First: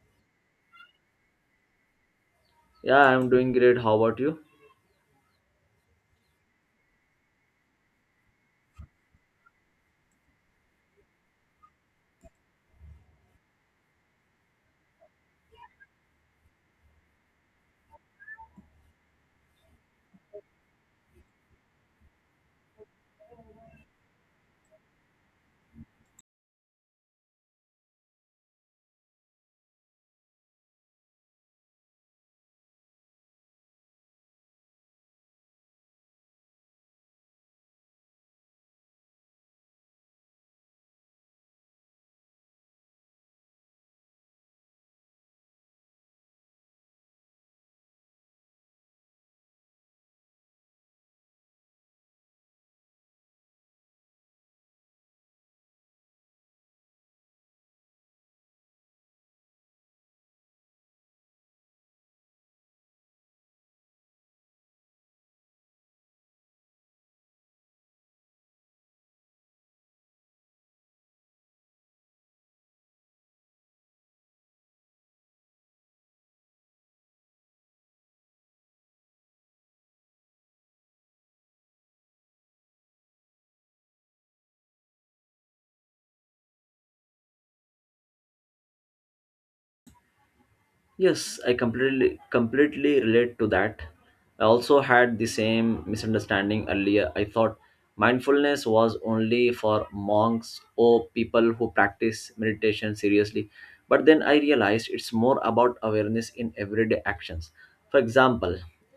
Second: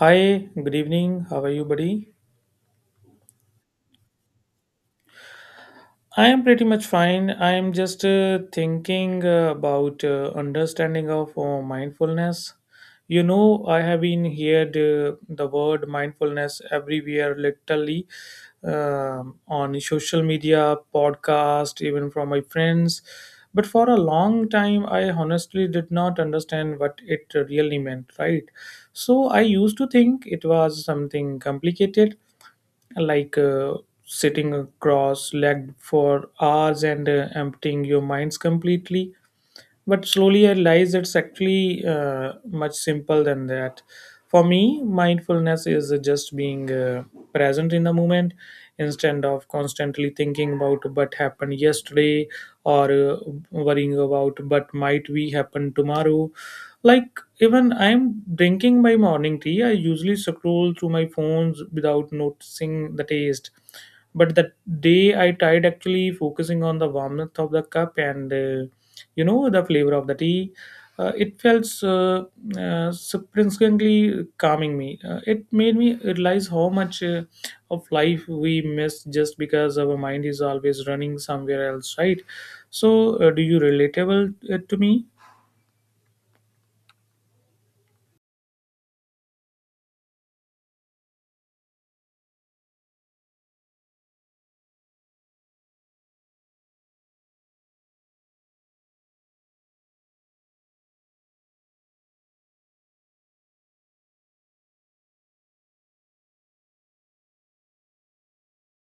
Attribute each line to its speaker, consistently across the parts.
Speaker 1: Hi, good evening. How are you, buddy?
Speaker 2: Yeah, I'm doing great. How about you?
Speaker 1: I am pretty much fine. I am just thinking about understanding of mindfulness. You know, I have been heard the word mindfulness everywhere, literally on social media, podcast, even from my friends. But for a long time, I honestly did not understand what it really meant. Right? So I used to think it was something complicated like sitting cross legged for hours and emptying your minds completely, but slowly I realized it's actually much simple than that. For me, mindfulness is just being present in the moment instead of constantly thinking about what happened yesterday or worrying about what might be happen tomorrow. Like even I'm drinking my morning tea, I usually scroll through my phones without noticing the taste. But the day I tried actually focusing on the warmth of the cup and the flavor of the tea, it felt surprisingly calming me. Uh, it made me realize how much of life we miss just because our mind is always running somewhere else, right? So do you relatable to me?
Speaker 2: Yes, I completely relate to that. I also had the same misunderstanding earlier. I thought mindfulness was only for monks or people who practice meditation seriously. But then I realized it's more about awareness in everyday actions. For example,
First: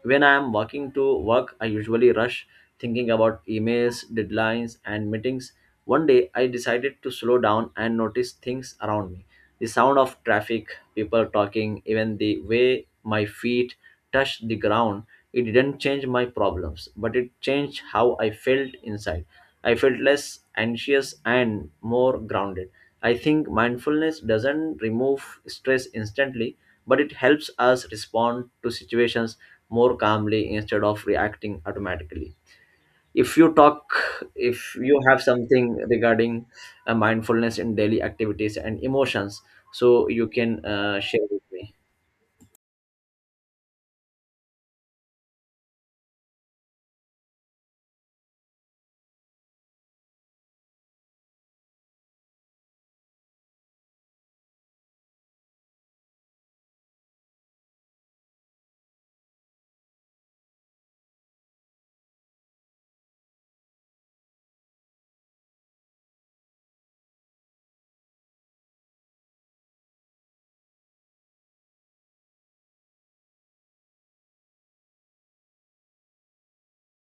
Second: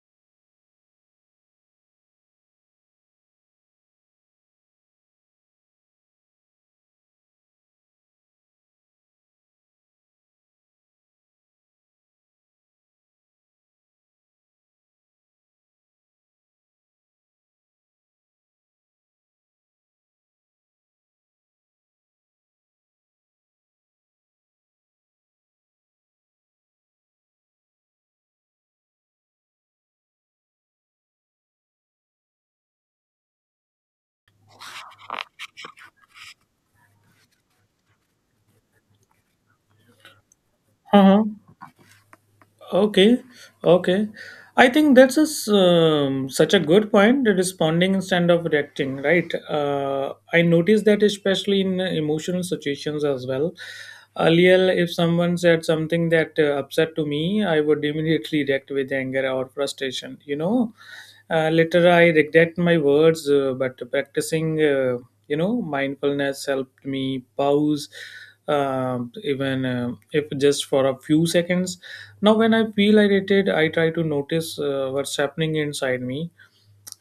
Speaker 2: when I am walking to work, I usually rush thinking about emails, deadlines, and meetings. One day I decided to slow down and notice things around me. The sound of traffic, people talking, even the way my feet touched the ground, it didn't change my problems, but it changed how I felt inside. I felt less anxious and more grounded. I think mindfulness doesn't remove stress instantly, but it helps us respond to situations more calmly instead of reacting automatically. If you talk, if you have something regarding mindfulness in daily activities and emotions, so you can
Speaker 1: Uh-huh.
Speaker 2: share with me.
Speaker 1: Okay, okay. I think that's such a good point. Responding instead of reacting, right? I noticed that especially in emotional situations as well. Earlier, if someone said something that upset to me, I would immediately react with anger or frustration. You know, later I regret my words, but practicing, mindfulness helped me pause, even if just for a few seconds. Now, when I feel irritated, I try to notice what's happening inside me,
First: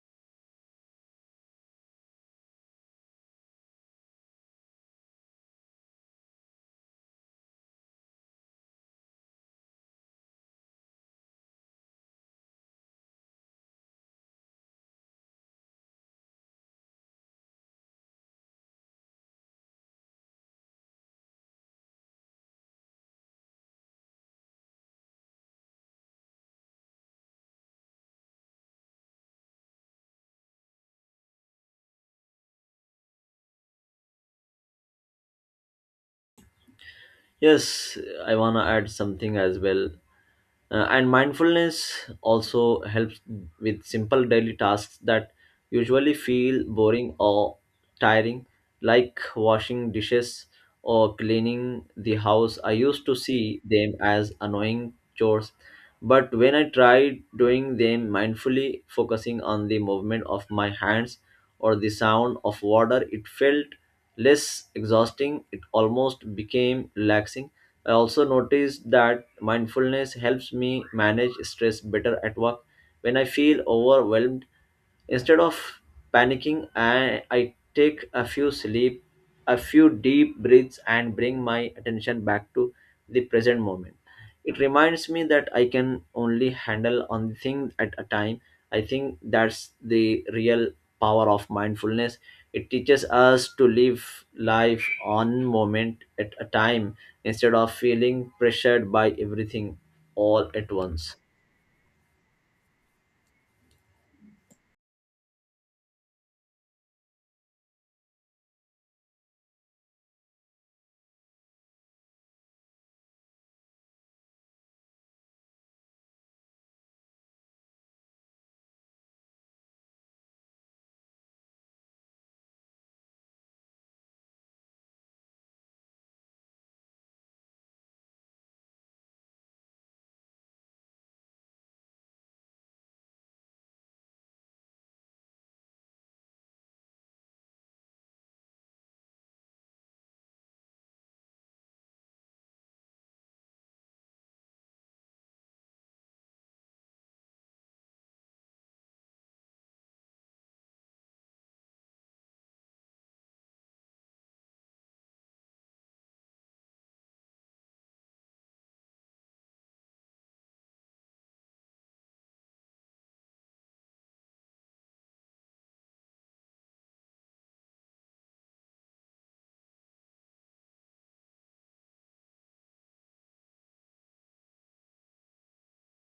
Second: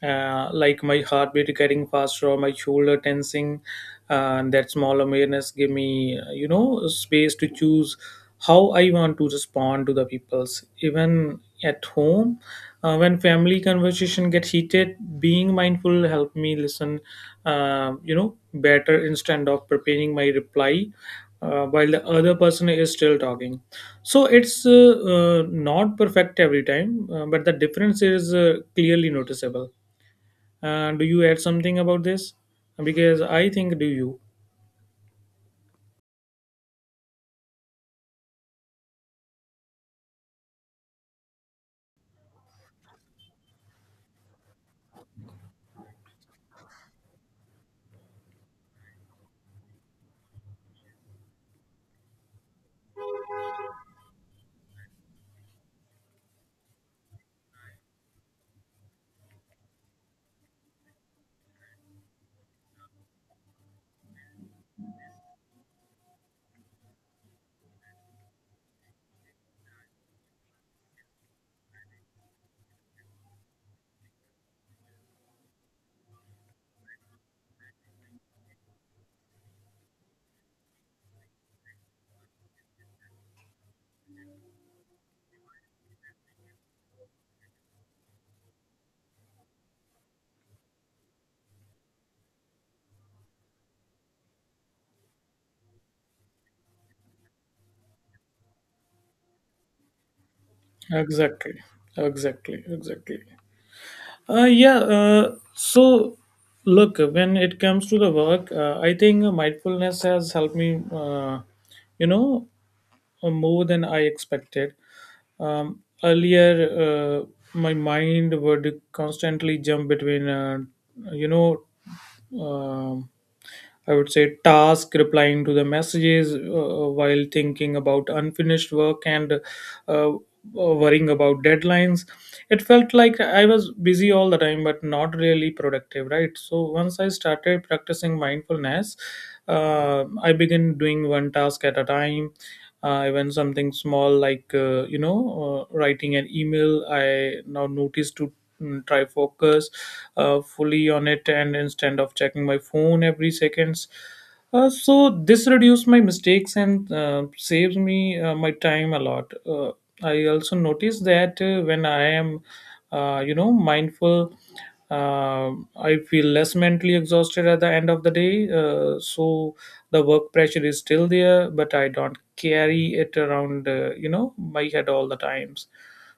Speaker 1: like my heartbeat getting faster or my shoulder tensing, and that small awareness give me space to choose how I want to respond to the people's, even at home. When family conversation get heated, being mindful help me listen better instead of preparing my reply while the other person is still talking. So it's not perfect every time, but the difference is clearly noticeable. Do you add something about this? Because I think, do you—
Speaker 2: Yes, I want to add something as well. And mindfulness also helps with simple daily tasks that usually feel boring or tiring, like washing dishes or cleaning the house. I used to see them as annoying chores, but when I tried doing them mindfully, focusing on the movement of my hands or the sound of water, it felt less exhausting. It almost became relaxing. I also noticed that mindfulness helps me manage stress better at work. When I feel overwhelmed, instead of panicking, I take a few sleep, a few deep breaths and bring my attention back to the present moment. It reminds me that I can only handle one thing at a time. I think that's the real power of mindfulness. It teaches us to live life one moment at a time instead of feeling pressured by everything all at once.
Speaker 1: Exactly, exactly, exactly. Yeah. So look, when it comes to the work, I think mindfulness has helped me. You know, More than I expected. Earlier, my mind would constantly jump between, you know, um I would say task, replying to the messages, while thinking about unfinished work and uh, worrying about deadlines. It felt like I was busy all the time, but not really productive, right? So once I started practicing mindfulness, I began doing one task at a time, even something small like writing an email. I now notice to try focus fully on it, and instead of checking my phone every seconds. So this reduces my mistakes and saves me my time a lot. I also notice that when I am mindful, uh, I feel less mentally exhausted at the end of the day. So the work pressure is still there, but I don't carry it around my head all the times.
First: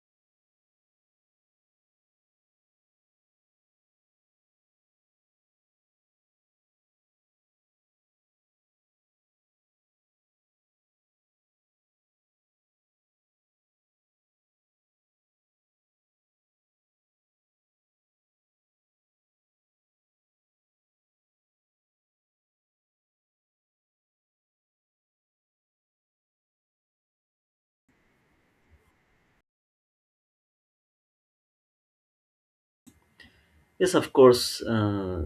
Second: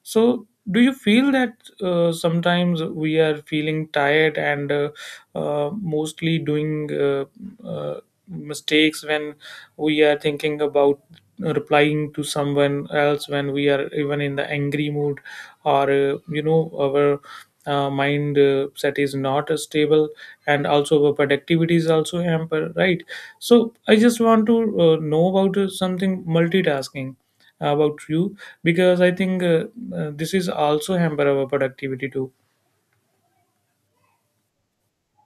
Speaker 1: So do you feel that sometimes we are feeling tired and mostly doing uh, mistakes when we are thinking about replying to someone else, when we are even in the angry mood, or our mind set is not stable, and also our productivity is also hampered, right? So I just want to know about something multitasking about you, because I think this is also hamper our productivity too.
Speaker 2: Yes, of course. Uh,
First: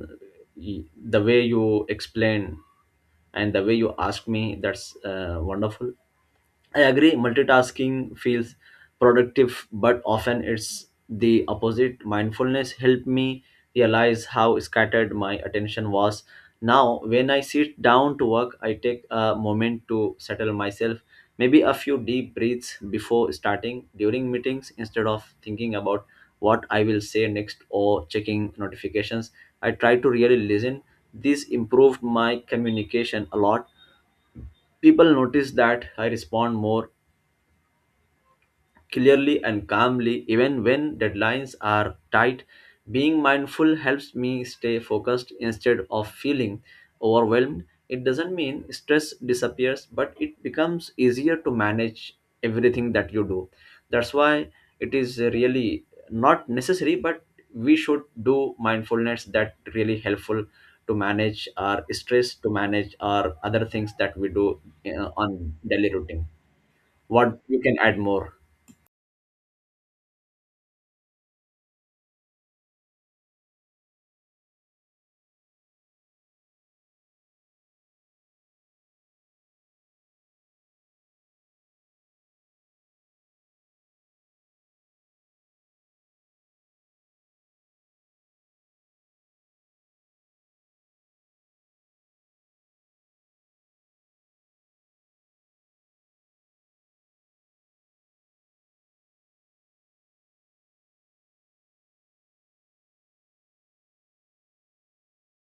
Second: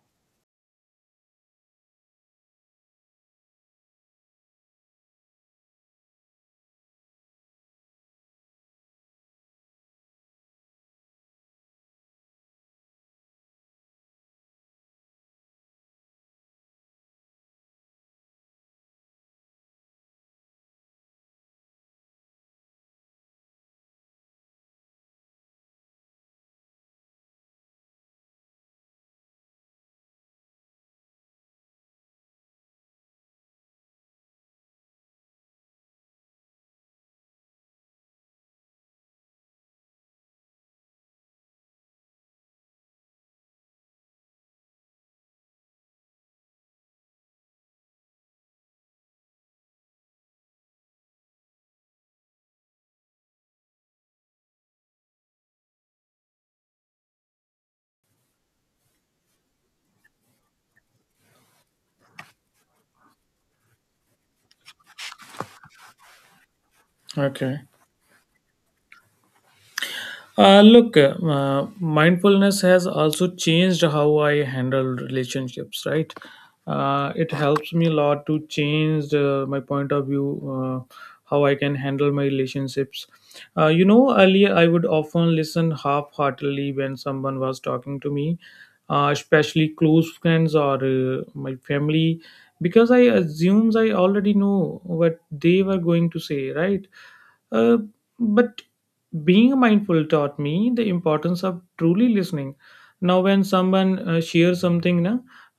Speaker 2: y- The way you explain and the way you ask me, that's wonderful. I agree, multitasking feels productive, but often it's the opposite. Mindfulness helped me realize how scattered my attention was. Now, when I sit down to work, I take a moment to settle myself, maybe a few deep breaths before starting. During meetings, instead of thinking about what I will say next or checking notifications, I try to really listen. This improved my communication a lot. People notice that I respond more clearly and calmly, even when deadlines are tight. Being mindful helps me stay focused instead of feeling overwhelmed. It doesn't mean stress disappears, but it becomes easier to manage everything that you do. That's why it is really not necessary, but we should do mindfulness that really helpful to manage our stress, to manage our other things that we do, you know, on daily routine. What you
Speaker 1: Okay.
Speaker 2: can add more?
Speaker 1: Look, mindfulness has also changed how I handle relationships, right? It helps me a lot to change my point of view, uh, how I can handle my relationships. Earlier, I would often listen half heartedly when someone was talking to me, especially close friends or my family, because I assumes I already know what they were going to say, right? Uh, but being mindful taught me the importance of truly listening. Now when someone shares something na,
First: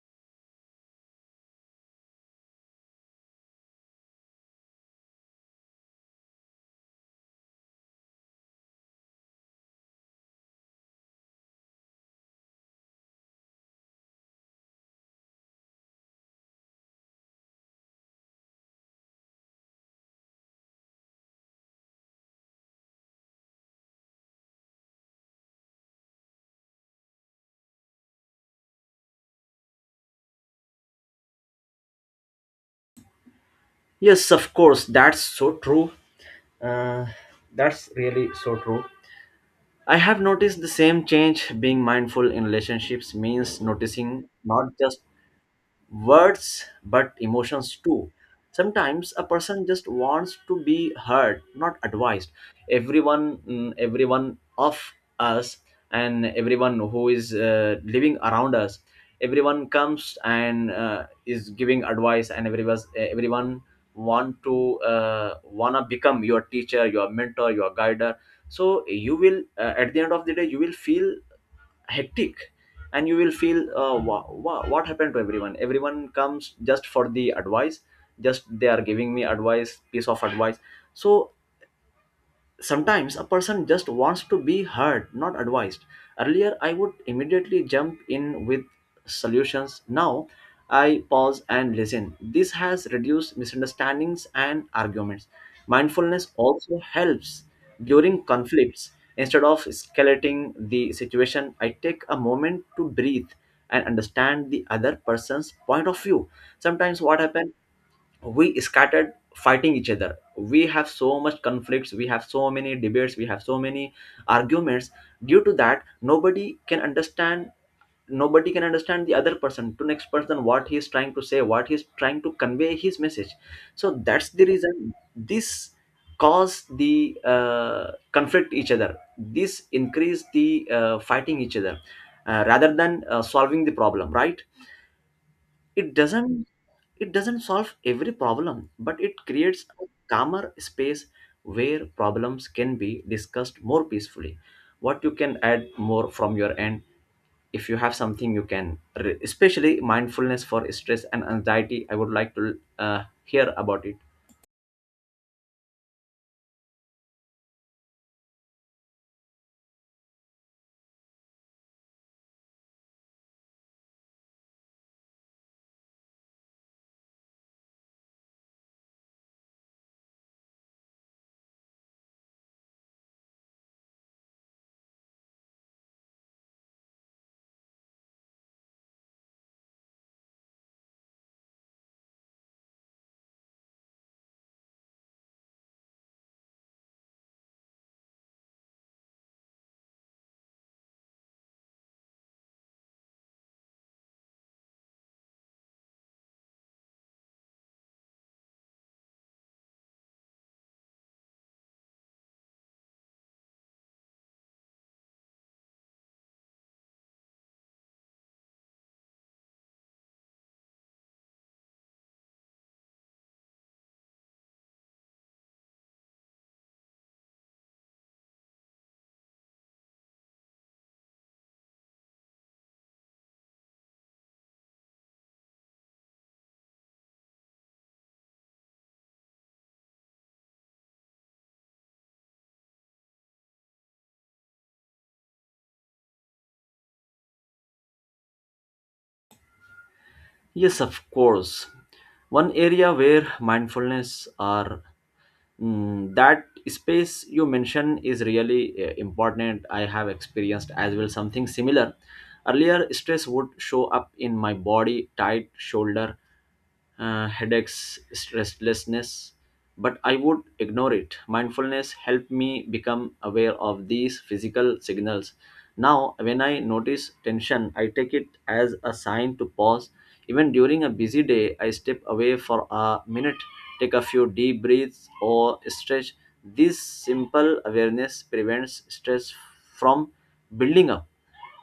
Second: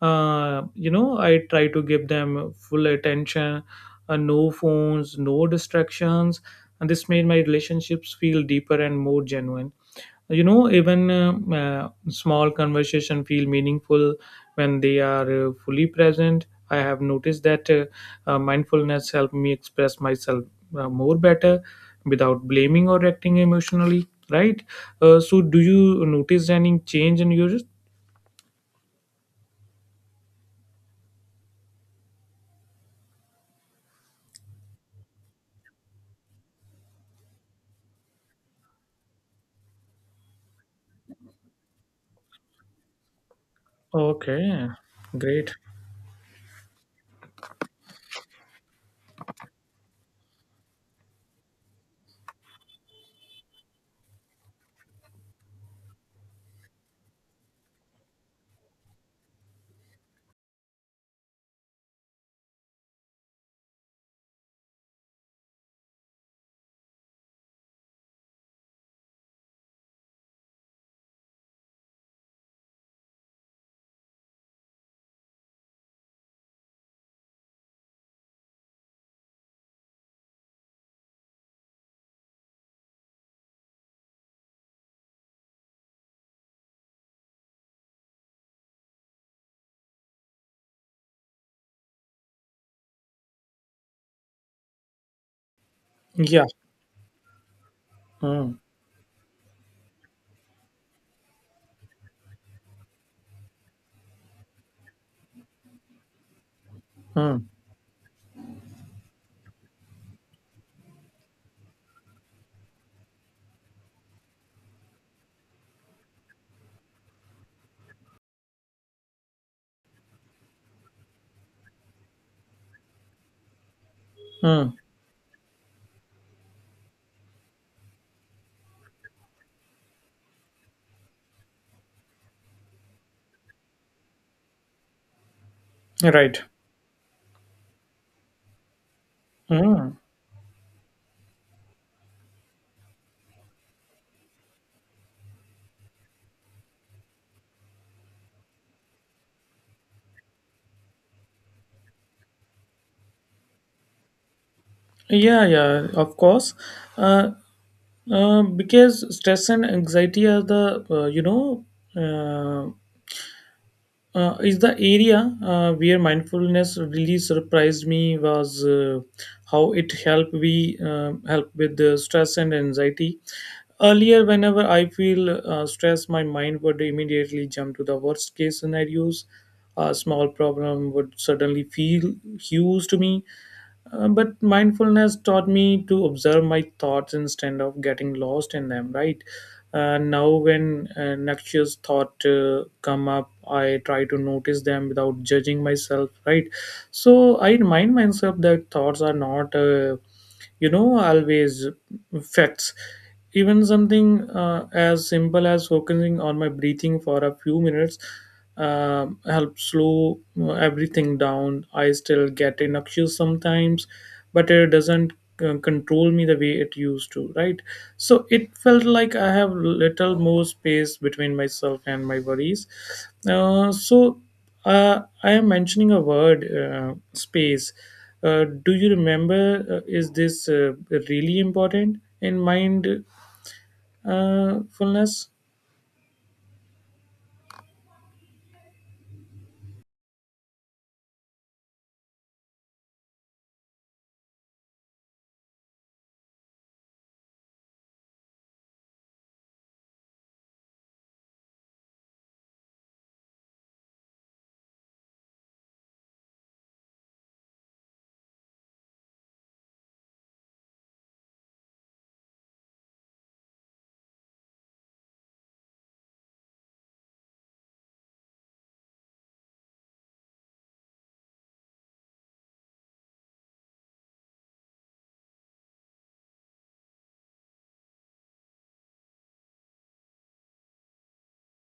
Speaker 1: I try to give them full attention, no phones, no distractions, and this made my relationships feel deeper and more genuine. Even small conversation feel meaningful when they are fully present. I have noticed that mindfulness helped me express myself more better without blaming or acting emotionally, right? So do you notice any change in yours?
Speaker 2: Yes, of course, that's so true. Uh, that's really so true. I have noticed the same change. Being mindful in relationships means noticing
Speaker 1: Okay.
Speaker 2: not just
Speaker 1: Great.
Speaker 2: words but emotions too. Sometimes a person just wants to be heard, not advised. Everyone, everyone of us, and everyone who is living around us, everyone comes and is giving advice, and everyone want to wanna become your teacher, your mentor, your guider. So you will, at the end of the day, you will feel hectic, and you will feel, wow, wow, what happened to everyone? Everyone comes just for the advice, just they are giving me advice, piece of advice. So sometimes a person just wants to be heard, not advised. Earlier, I would immediately jump in with solutions. Now, I pause and listen. This has reduced misunderstandings and arguments. Mindfulness
Speaker 1: Yeah.
Speaker 2: also helps during
Speaker 1: Mm,
Speaker 2: conflicts. Instead of escalating the situation, I take a moment to breathe and understand the other person's point of view. Sometimes, what
Speaker 1: mm,
Speaker 2: happens? We scattered fighting each other, we have so much conflicts, we have so many debates, we have so many arguments. Due to that, nobody can understand, nobody can understand the other person, to next person, what he is trying to say, what he is trying to convey his message. So that's the
Speaker 1: mm.
Speaker 2: reason this cause the conflict each other, this increase the fighting each other, rather than solving the problem, right? It
Speaker 1: Right.
Speaker 2: doesn't, it doesn't solve every problem, but it creates a
Speaker 1: Mm.
Speaker 2: calmer space where problems can be discussed more peacefully. What you can add more from your end? If you have something, you can especially mindfulness for stress and anxiety, I would like to hear about it.
Speaker 1: Yeah, yeah, of course. Uh, Um, because stress and anxiety are the uh, is the area where mindfulness really surprised me was how it helped we help with the stress and anxiety. Earlier, whenever I feel stress, my mind would immediately jump to the worst case scenarios. A small problem would suddenly feel huge to me, but mindfulness taught me to observe my thoughts instead of getting lost in them, right? Now when noxious thought come up, I try to notice them without judging myself, right? So I remind myself that thoughts are not always facts. Even something as simple as focusing on my breathing for a few minutes help slow everything down. I still get innocuous sometimes, but it doesn't control me the way it used to, right? So it felt like I have little more space between myself and my worries. So I am mentioning a word, space. Do you remember? Is this really important in mindfulness?
Speaker 2: Yes, of course. One area where mindfulness or Mm, that space you mentioned is really important. I have experienced as well something similar. Earlier, stress would show up in my body, tight shoulder, headaches, restlessness, but I would ignore it. Mindfulness helped me become aware of these physical signals. Now, when I notice tension, I take it as a sign to pause. Even during a busy day, I step away for a minute, take a few deep breaths, or stretch. This simple awareness prevents stress from building up.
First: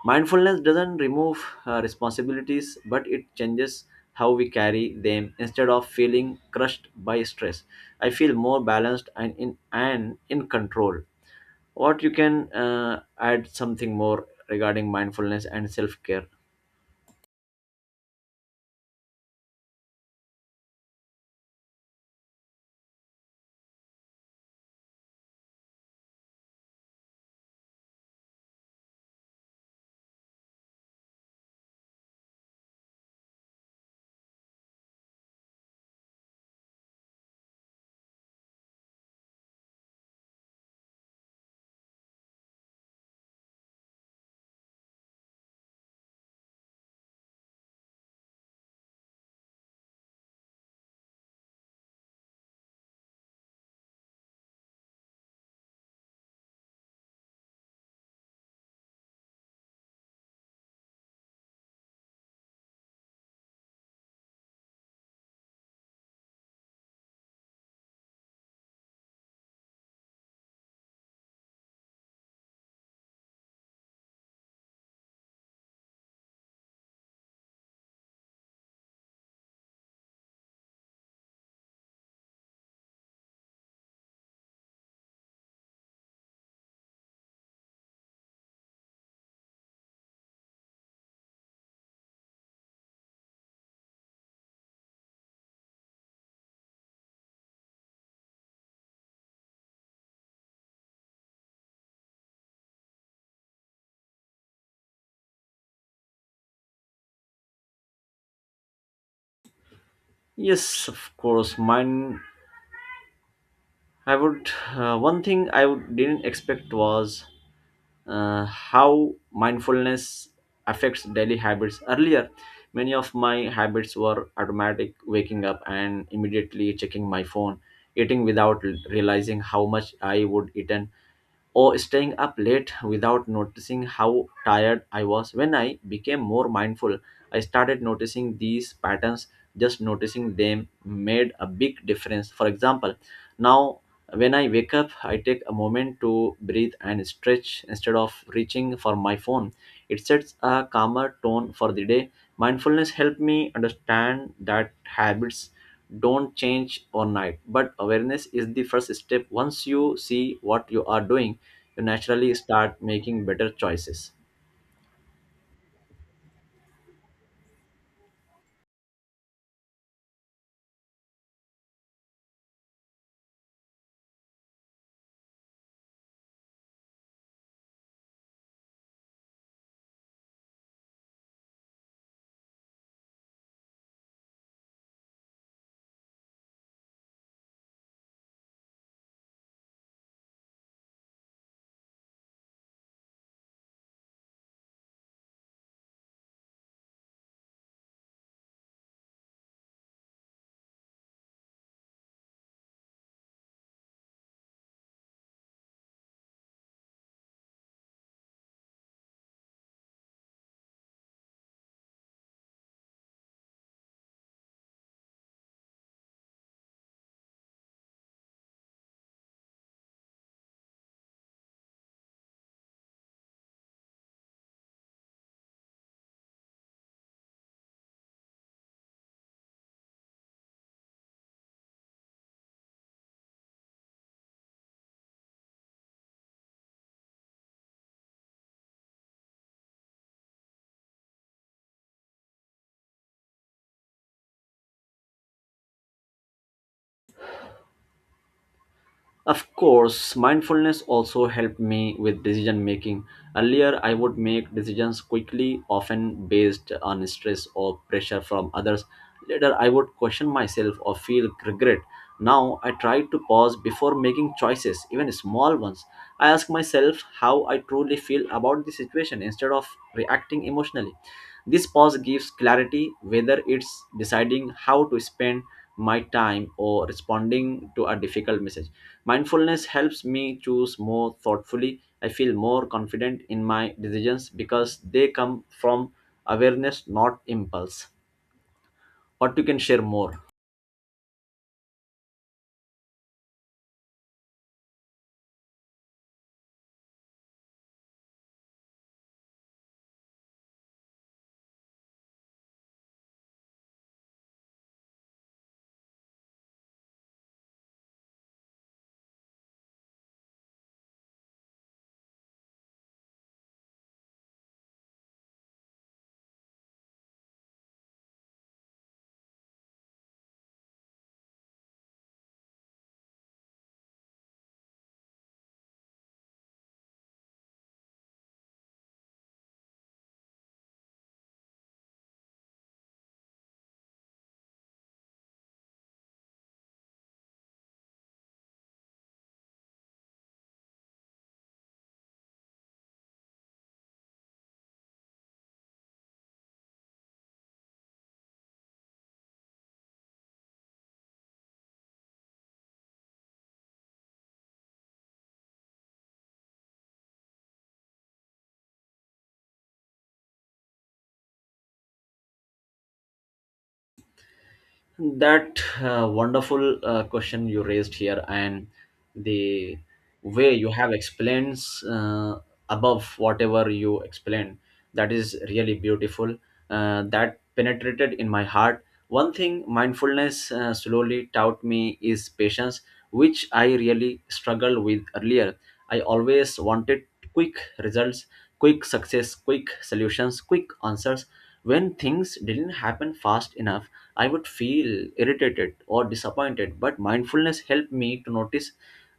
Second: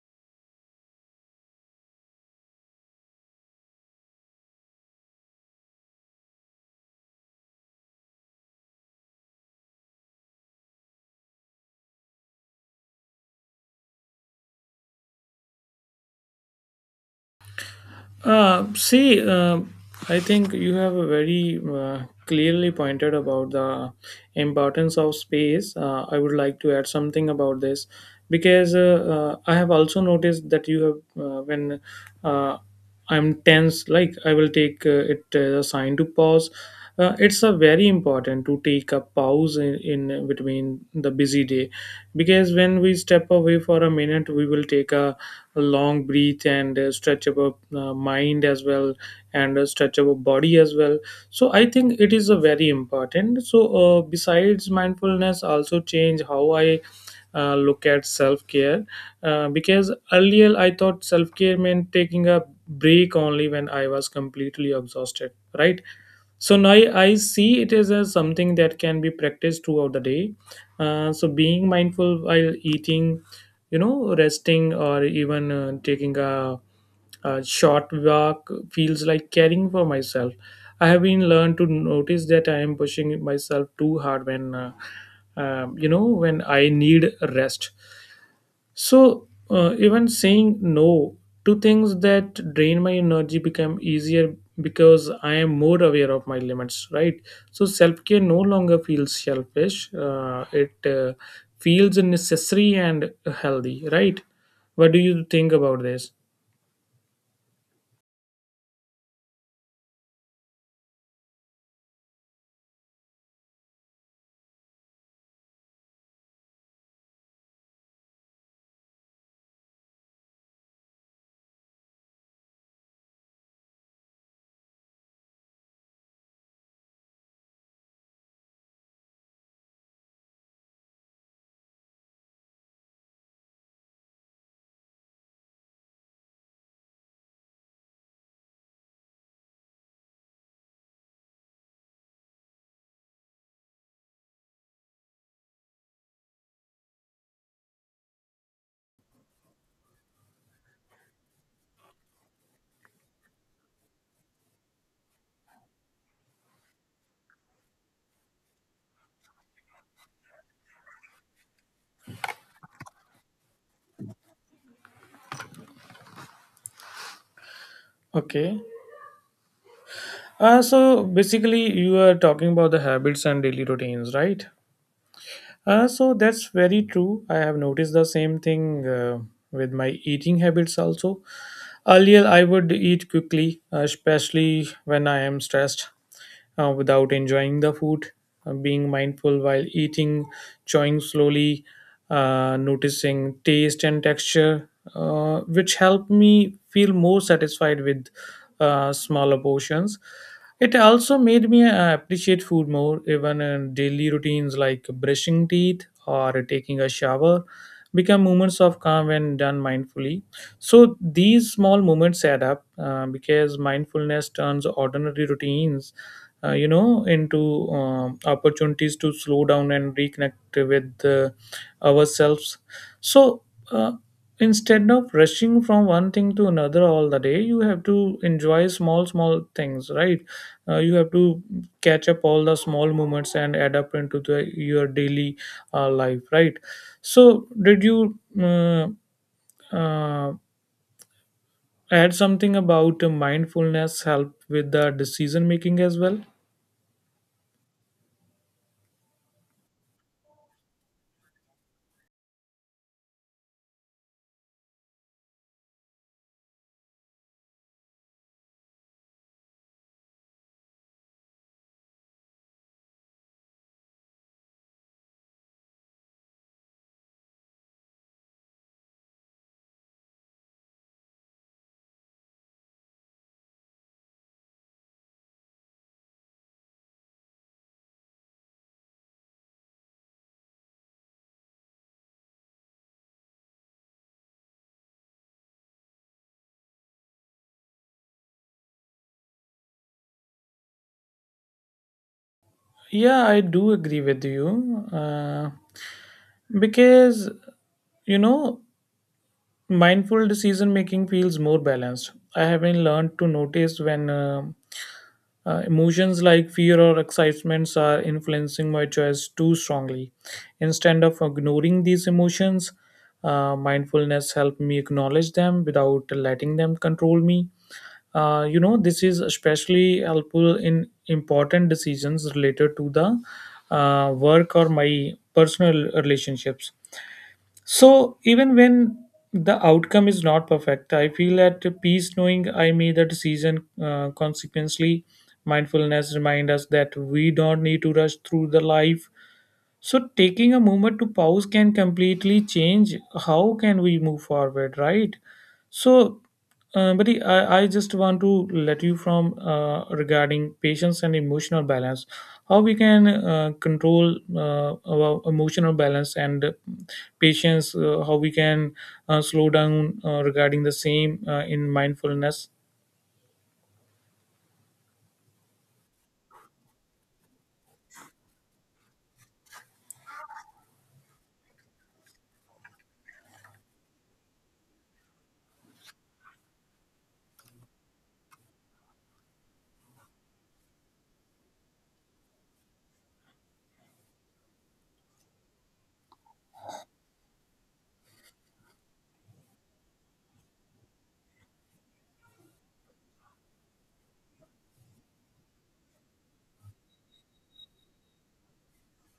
Speaker 2: Mindfulness doesn't remove responsibilities, but it changes how we carry them. Instead of feeling crushed by stress, I feel more balanced and in control. What you can add something more regarding mindfulness and self care?
Speaker 1: See, I think you have a very clearly pointed about the importance of space. I would like to add something about this, because I have also noticed that you have when uh, I'm tense, like I will take it as a sign to pause. It's a very important to take a pause in between the busy day, because when we step away for a minute we will take a long breath and stretch our mind as well, and stretch our body as well. So I think it is a very important. So besides mindfulness also change how I look at self care, because earlier I thought self care meant taking a break only when I was completely exhausted, right? So now I see it as something that can be practiced throughout the day. So being mindful while eating, resting, or even taking a short walk feels like caring for myself. I have been learned to notice that I am pushing myself too hard when, when I need rest. So, even saying no to things that drain my energy become easier, because I am more aware of my limits, right? So, self care no longer feels selfish. It feels necessary and healthy, right? What do you think about this?
Speaker 2: Yes, of course. Mine. I would. One thing I would, didn't expect was how mindfulness affects daily habits. Earlier, many of my habits were automatic, waking up and immediately checking my phone, eating without realizing how much I would eat, or staying up late without noticing how tired I was. When I became more mindful, I started noticing these patterns. Just noticing them made a big difference. For example, now when I wake up, I take a moment to breathe and stretch instead of reaching for my phone. It sets a calmer tone for the day. Mindfulness helped me understand that habits don't change overnight, but awareness is the first step. Once you see what you are doing, you naturally start making better choices.
Speaker 1: Okay. So basically, you are talking about the habits and daily routines, right? So that's very true. I have noticed the same thing with my eating habits also. Earlier, I would eat quickly, especially when I am stressed, without enjoying the food. Being mindful while eating, chewing slowly, noticing taste and texture, which helped me feel more satisfied with smaller portions. It also made me appreciate food more, even in daily routines like brushing teeth or taking a shower become moments of calm when done mindfully. So these small moments add up, because mindfulness turns ordinary routines, into opportunities to slow down and reconnect with ourselves. So. Uh, Instead of rushing from one thing to another all the day, you have to enjoy small small things, right? You have to catch up all the small moments and adapt into the your daily life, right? So did you uh, uh, add something about mindfulness help with the decision making as well?
Speaker 2: Of course, mindfulness also helped me with decision making. Earlier, I would make decisions quickly, often based on stress or pressure from others. Later, I would question myself or feel regret. Now, I try to pause before making choices, even small ones. I ask myself how I truly feel about the situation instead of reacting emotionally. This pause gives clarity, whether it's deciding how to spend my time or responding to a difficult message. Mindfulness helps me choose more thoughtfully. I feel more confident in my decisions because they come from awareness, not impulse. What you can share more?
Speaker 1: Yeah, I do agree with you, because you know mindful decision making feels more balanced. I have been learned to notice when emotions like fear or excitements are influencing my choice too strongly. Instead of ignoring these emotions, mindfulness helped me acknowledge them without letting them control me. This is especially helpful in important decisions related to the work or my personal relationships. So even when the outcome is not perfect, I feel at peace knowing I made the decision. Consequently, mindfulness reminds us that we don't need to rush through the life. So taking a moment to pause can completely change how can we move forward, right? So, buddy, I just want to let you from regarding patience and emotional balance how we can control our emotional balance and patience, how we can slow down regarding the same in mindfulness.
Speaker 2: That wonderful question you raised here, and the way you have explained, uh, above whatever you explained, that is really beautiful, that penetrated in my heart. One thing mindfulness slowly taught me is patience, which I really struggled with earlier. I always wanted quick results, quick success, quick solutions, quick answers. When things didn't happen fast enough, I would feel irritated or disappointed, but mindfulness helped me to notice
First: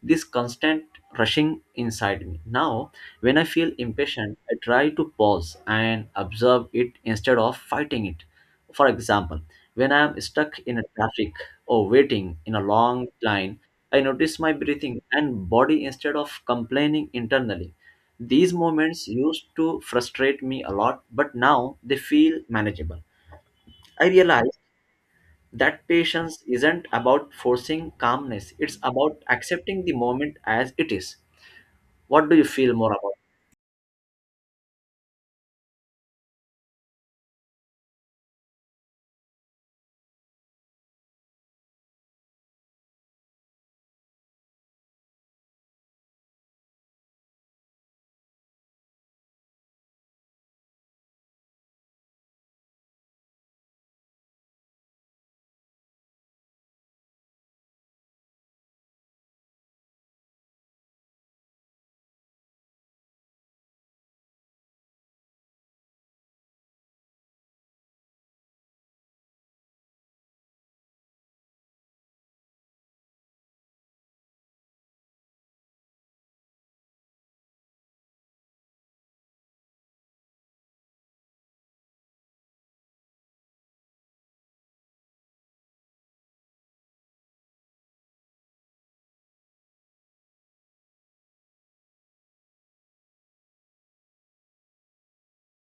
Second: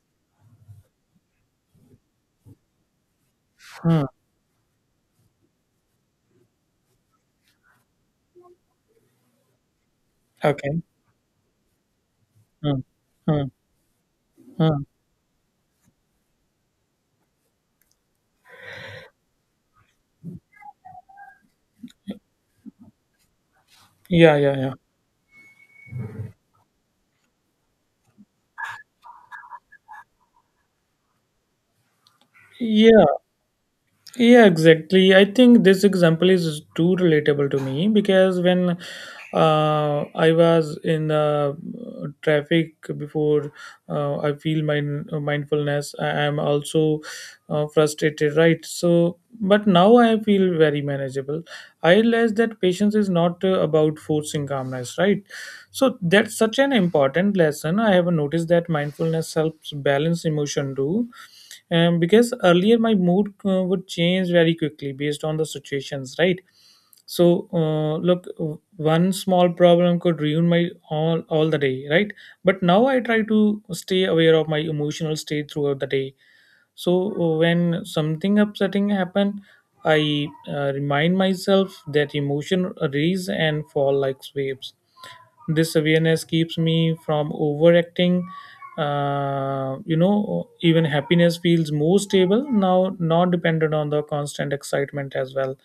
Speaker 2: this constant rushing inside me. Now, when I feel
Speaker 1: Hmm.
Speaker 2: impatient, I try to pause and observe it instead of fighting it. For example, when I am stuck in a
Speaker 1: Okay.
Speaker 2: traffic or waiting in a
Speaker 1: Hmm.
Speaker 2: long
Speaker 1: Hmm.
Speaker 2: line, I notice my
Speaker 1: Hmm.
Speaker 2: breathing and body instead of complaining internally. These moments used to frustrate me a lot, but now they feel manageable. I
Speaker 1: yeah
Speaker 2: realize
Speaker 1: yeah yeah
Speaker 2: that patience isn't about forcing calmness, it's about accepting the moment as it is. What do you feel more
Speaker 1: yeah.
Speaker 2: about?
Speaker 1: Yeah, exactly. I think this example is too relatable to me because when I was in the traffic before, I feel mindfulness. I am also frustrated, right? So, but now I feel very manageable. I realize that patience is not about forcing calmness, right? So that's such an important lesson. I have noticed that mindfulness helps balance emotion too, because earlier my mood would change very quickly based on the situations, right? So one small problem could ruin my all the day, right? But now I try to stay aware of my emotional state throughout the day. So when something upsetting happen, I remind myself that emotion rise and fall like waves. This awareness keeps me from overacting. Even happiness feels more stable now, not dependent on the constant excitement as well.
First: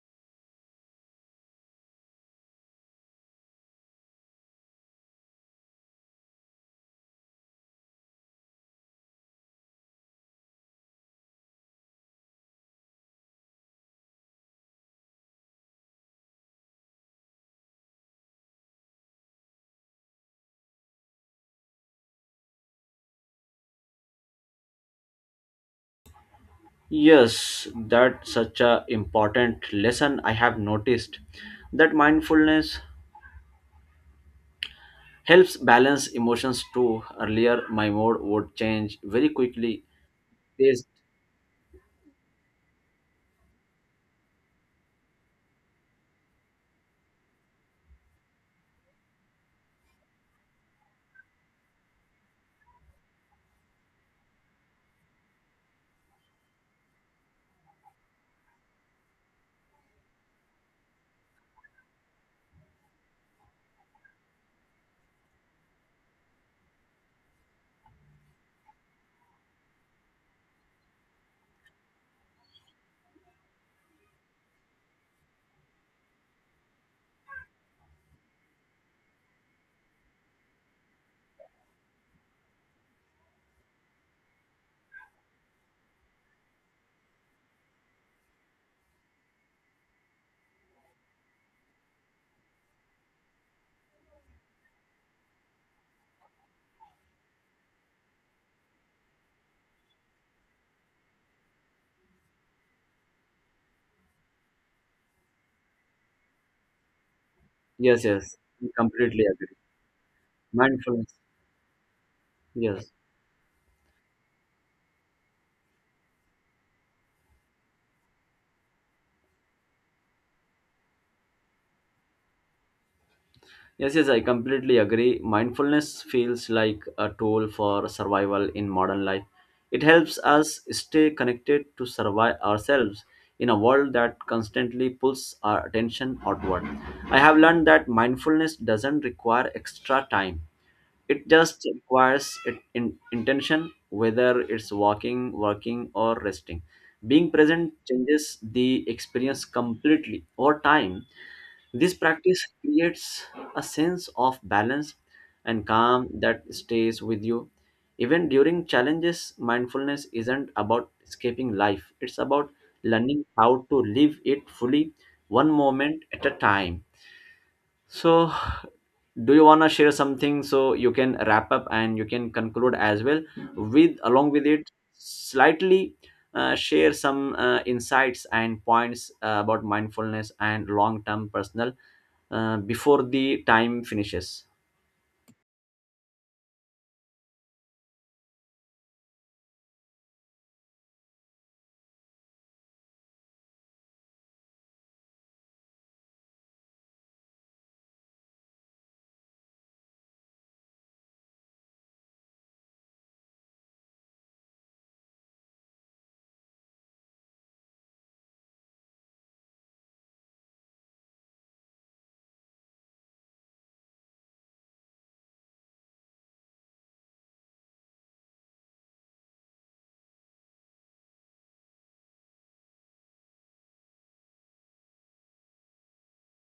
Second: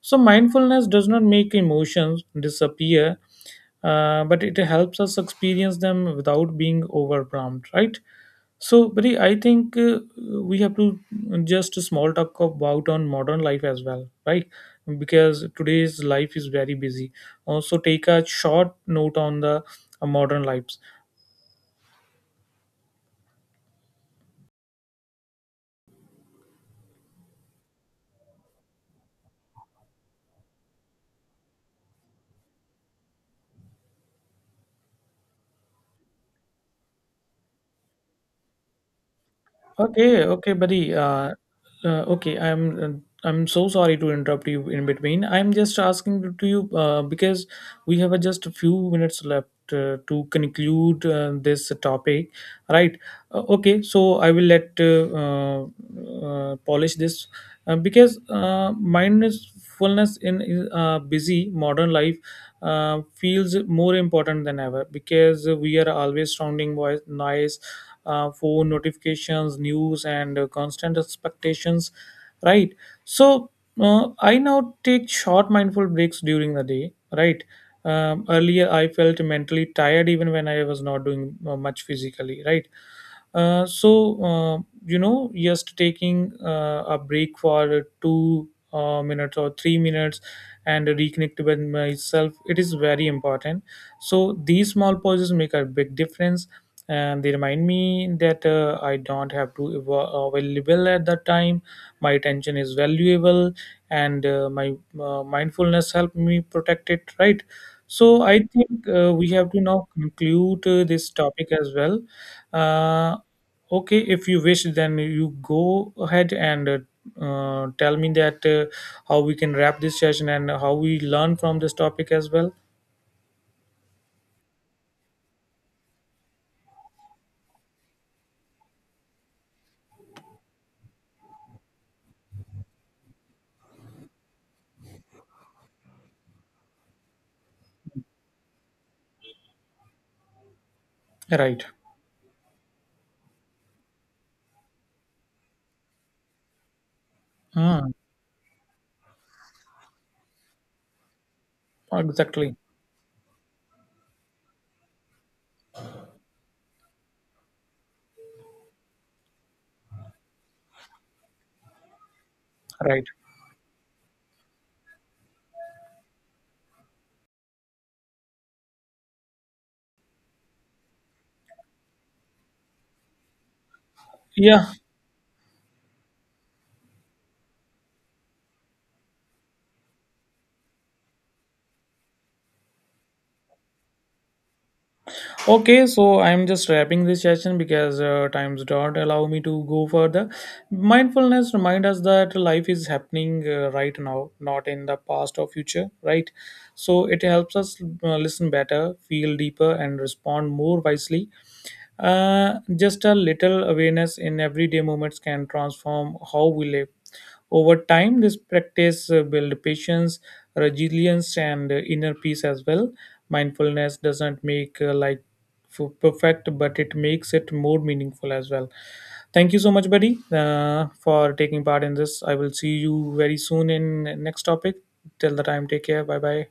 Speaker 1: So, mindfulness does not make emotions disappear, but it helps us experience them without being overwhelmed, right? So, Bri, I think we have to just a small talk about on modern life as well, right? Because today's life is very busy. Also, take a short note on the modern life.
Speaker 2: Yes, that's such a important lesson. I have noticed that mindfulness helps balance emotions too. Earlier my mood would change very quickly.
Speaker 1: Okay, okay,
Speaker 2: yes
Speaker 1: buddy. Okay, I'm so sorry to interrupt you in between. I'm just asking to you because we have just a few minutes left to conclude this topic, right? Okay, so I will let polish this because mindfulness in busy modern life feels more important than ever because we are always surrounding by noise, phone notifications, news, and constant expectations, right? So I now take short mindful breaks during the day, right? Earlier I felt mentally tired even when I was not doing much physically, right? So, just taking a break for two minutes or 3 minutes and reconnect with myself, it is very important. So these small pauses make a big difference, and they remind me that I don't have to available at that time. My attention is valuable, and my mindfulness help me protect it. Right.
Speaker 2: yes
Speaker 1: So
Speaker 2: yes
Speaker 1: I
Speaker 2: I
Speaker 1: think
Speaker 2: completely
Speaker 1: we have
Speaker 2: agree.
Speaker 1: to now conclude this
Speaker 2: Mindfulness.
Speaker 1: topic as well.
Speaker 2: Yes.
Speaker 1: Uh, okay, if you wish, then you go ahead and. Tell me that how we can wrap this session and how we learn from this topic as well.
Speaker 2: Yes, yes, I completely agree. Mindfulness feels like a tool for survival in modern life. It helps us stay connected to survive ourselves in a world that constantly pulls our attention outward. I have learned that mindfulness doesn't require extra time. It
Speaker 1: Right.
Speaker 2: just requires it in intention, whether it's walking, working, or resting. Being present
Speaker 1: Hmm.
Speaker 2: changes the experience completely. Over time this practice
Speaker 1: Exactly.
Speaker 2: creates a sense of balance and calm that stays with you. Even during challenges, mindfulness isn't about escaping life, it's about
Speaker 1: Right.
Speaker 2: learning how to live it fully, one moment at a time. So, do you want to share something so you can wrap up and you can conclude as well, with along with
Speaker 1: Yeah.
Speaker 2: it slightly share some insights and points about mindfulness and long term personal before the time finishes.
Speaker 1: Okay, so I'm just wrapping this session because times don't allow me to go further. Mindfulness reminds us that life is happening right now, not in the past or future, right? So it helps us listen better, feel deeper, and respond more wisely. Just a little awareness in everyday moments can transform how we live. Over time, this practice build patience, resilience, and inner peace as well. Mindfulness doesn't make life perfect, but it makes it more meaningful as well. Thank you so much, buddy, for taking part in this. I will see you very soon in next topic. Till the time, take care. Bye bye.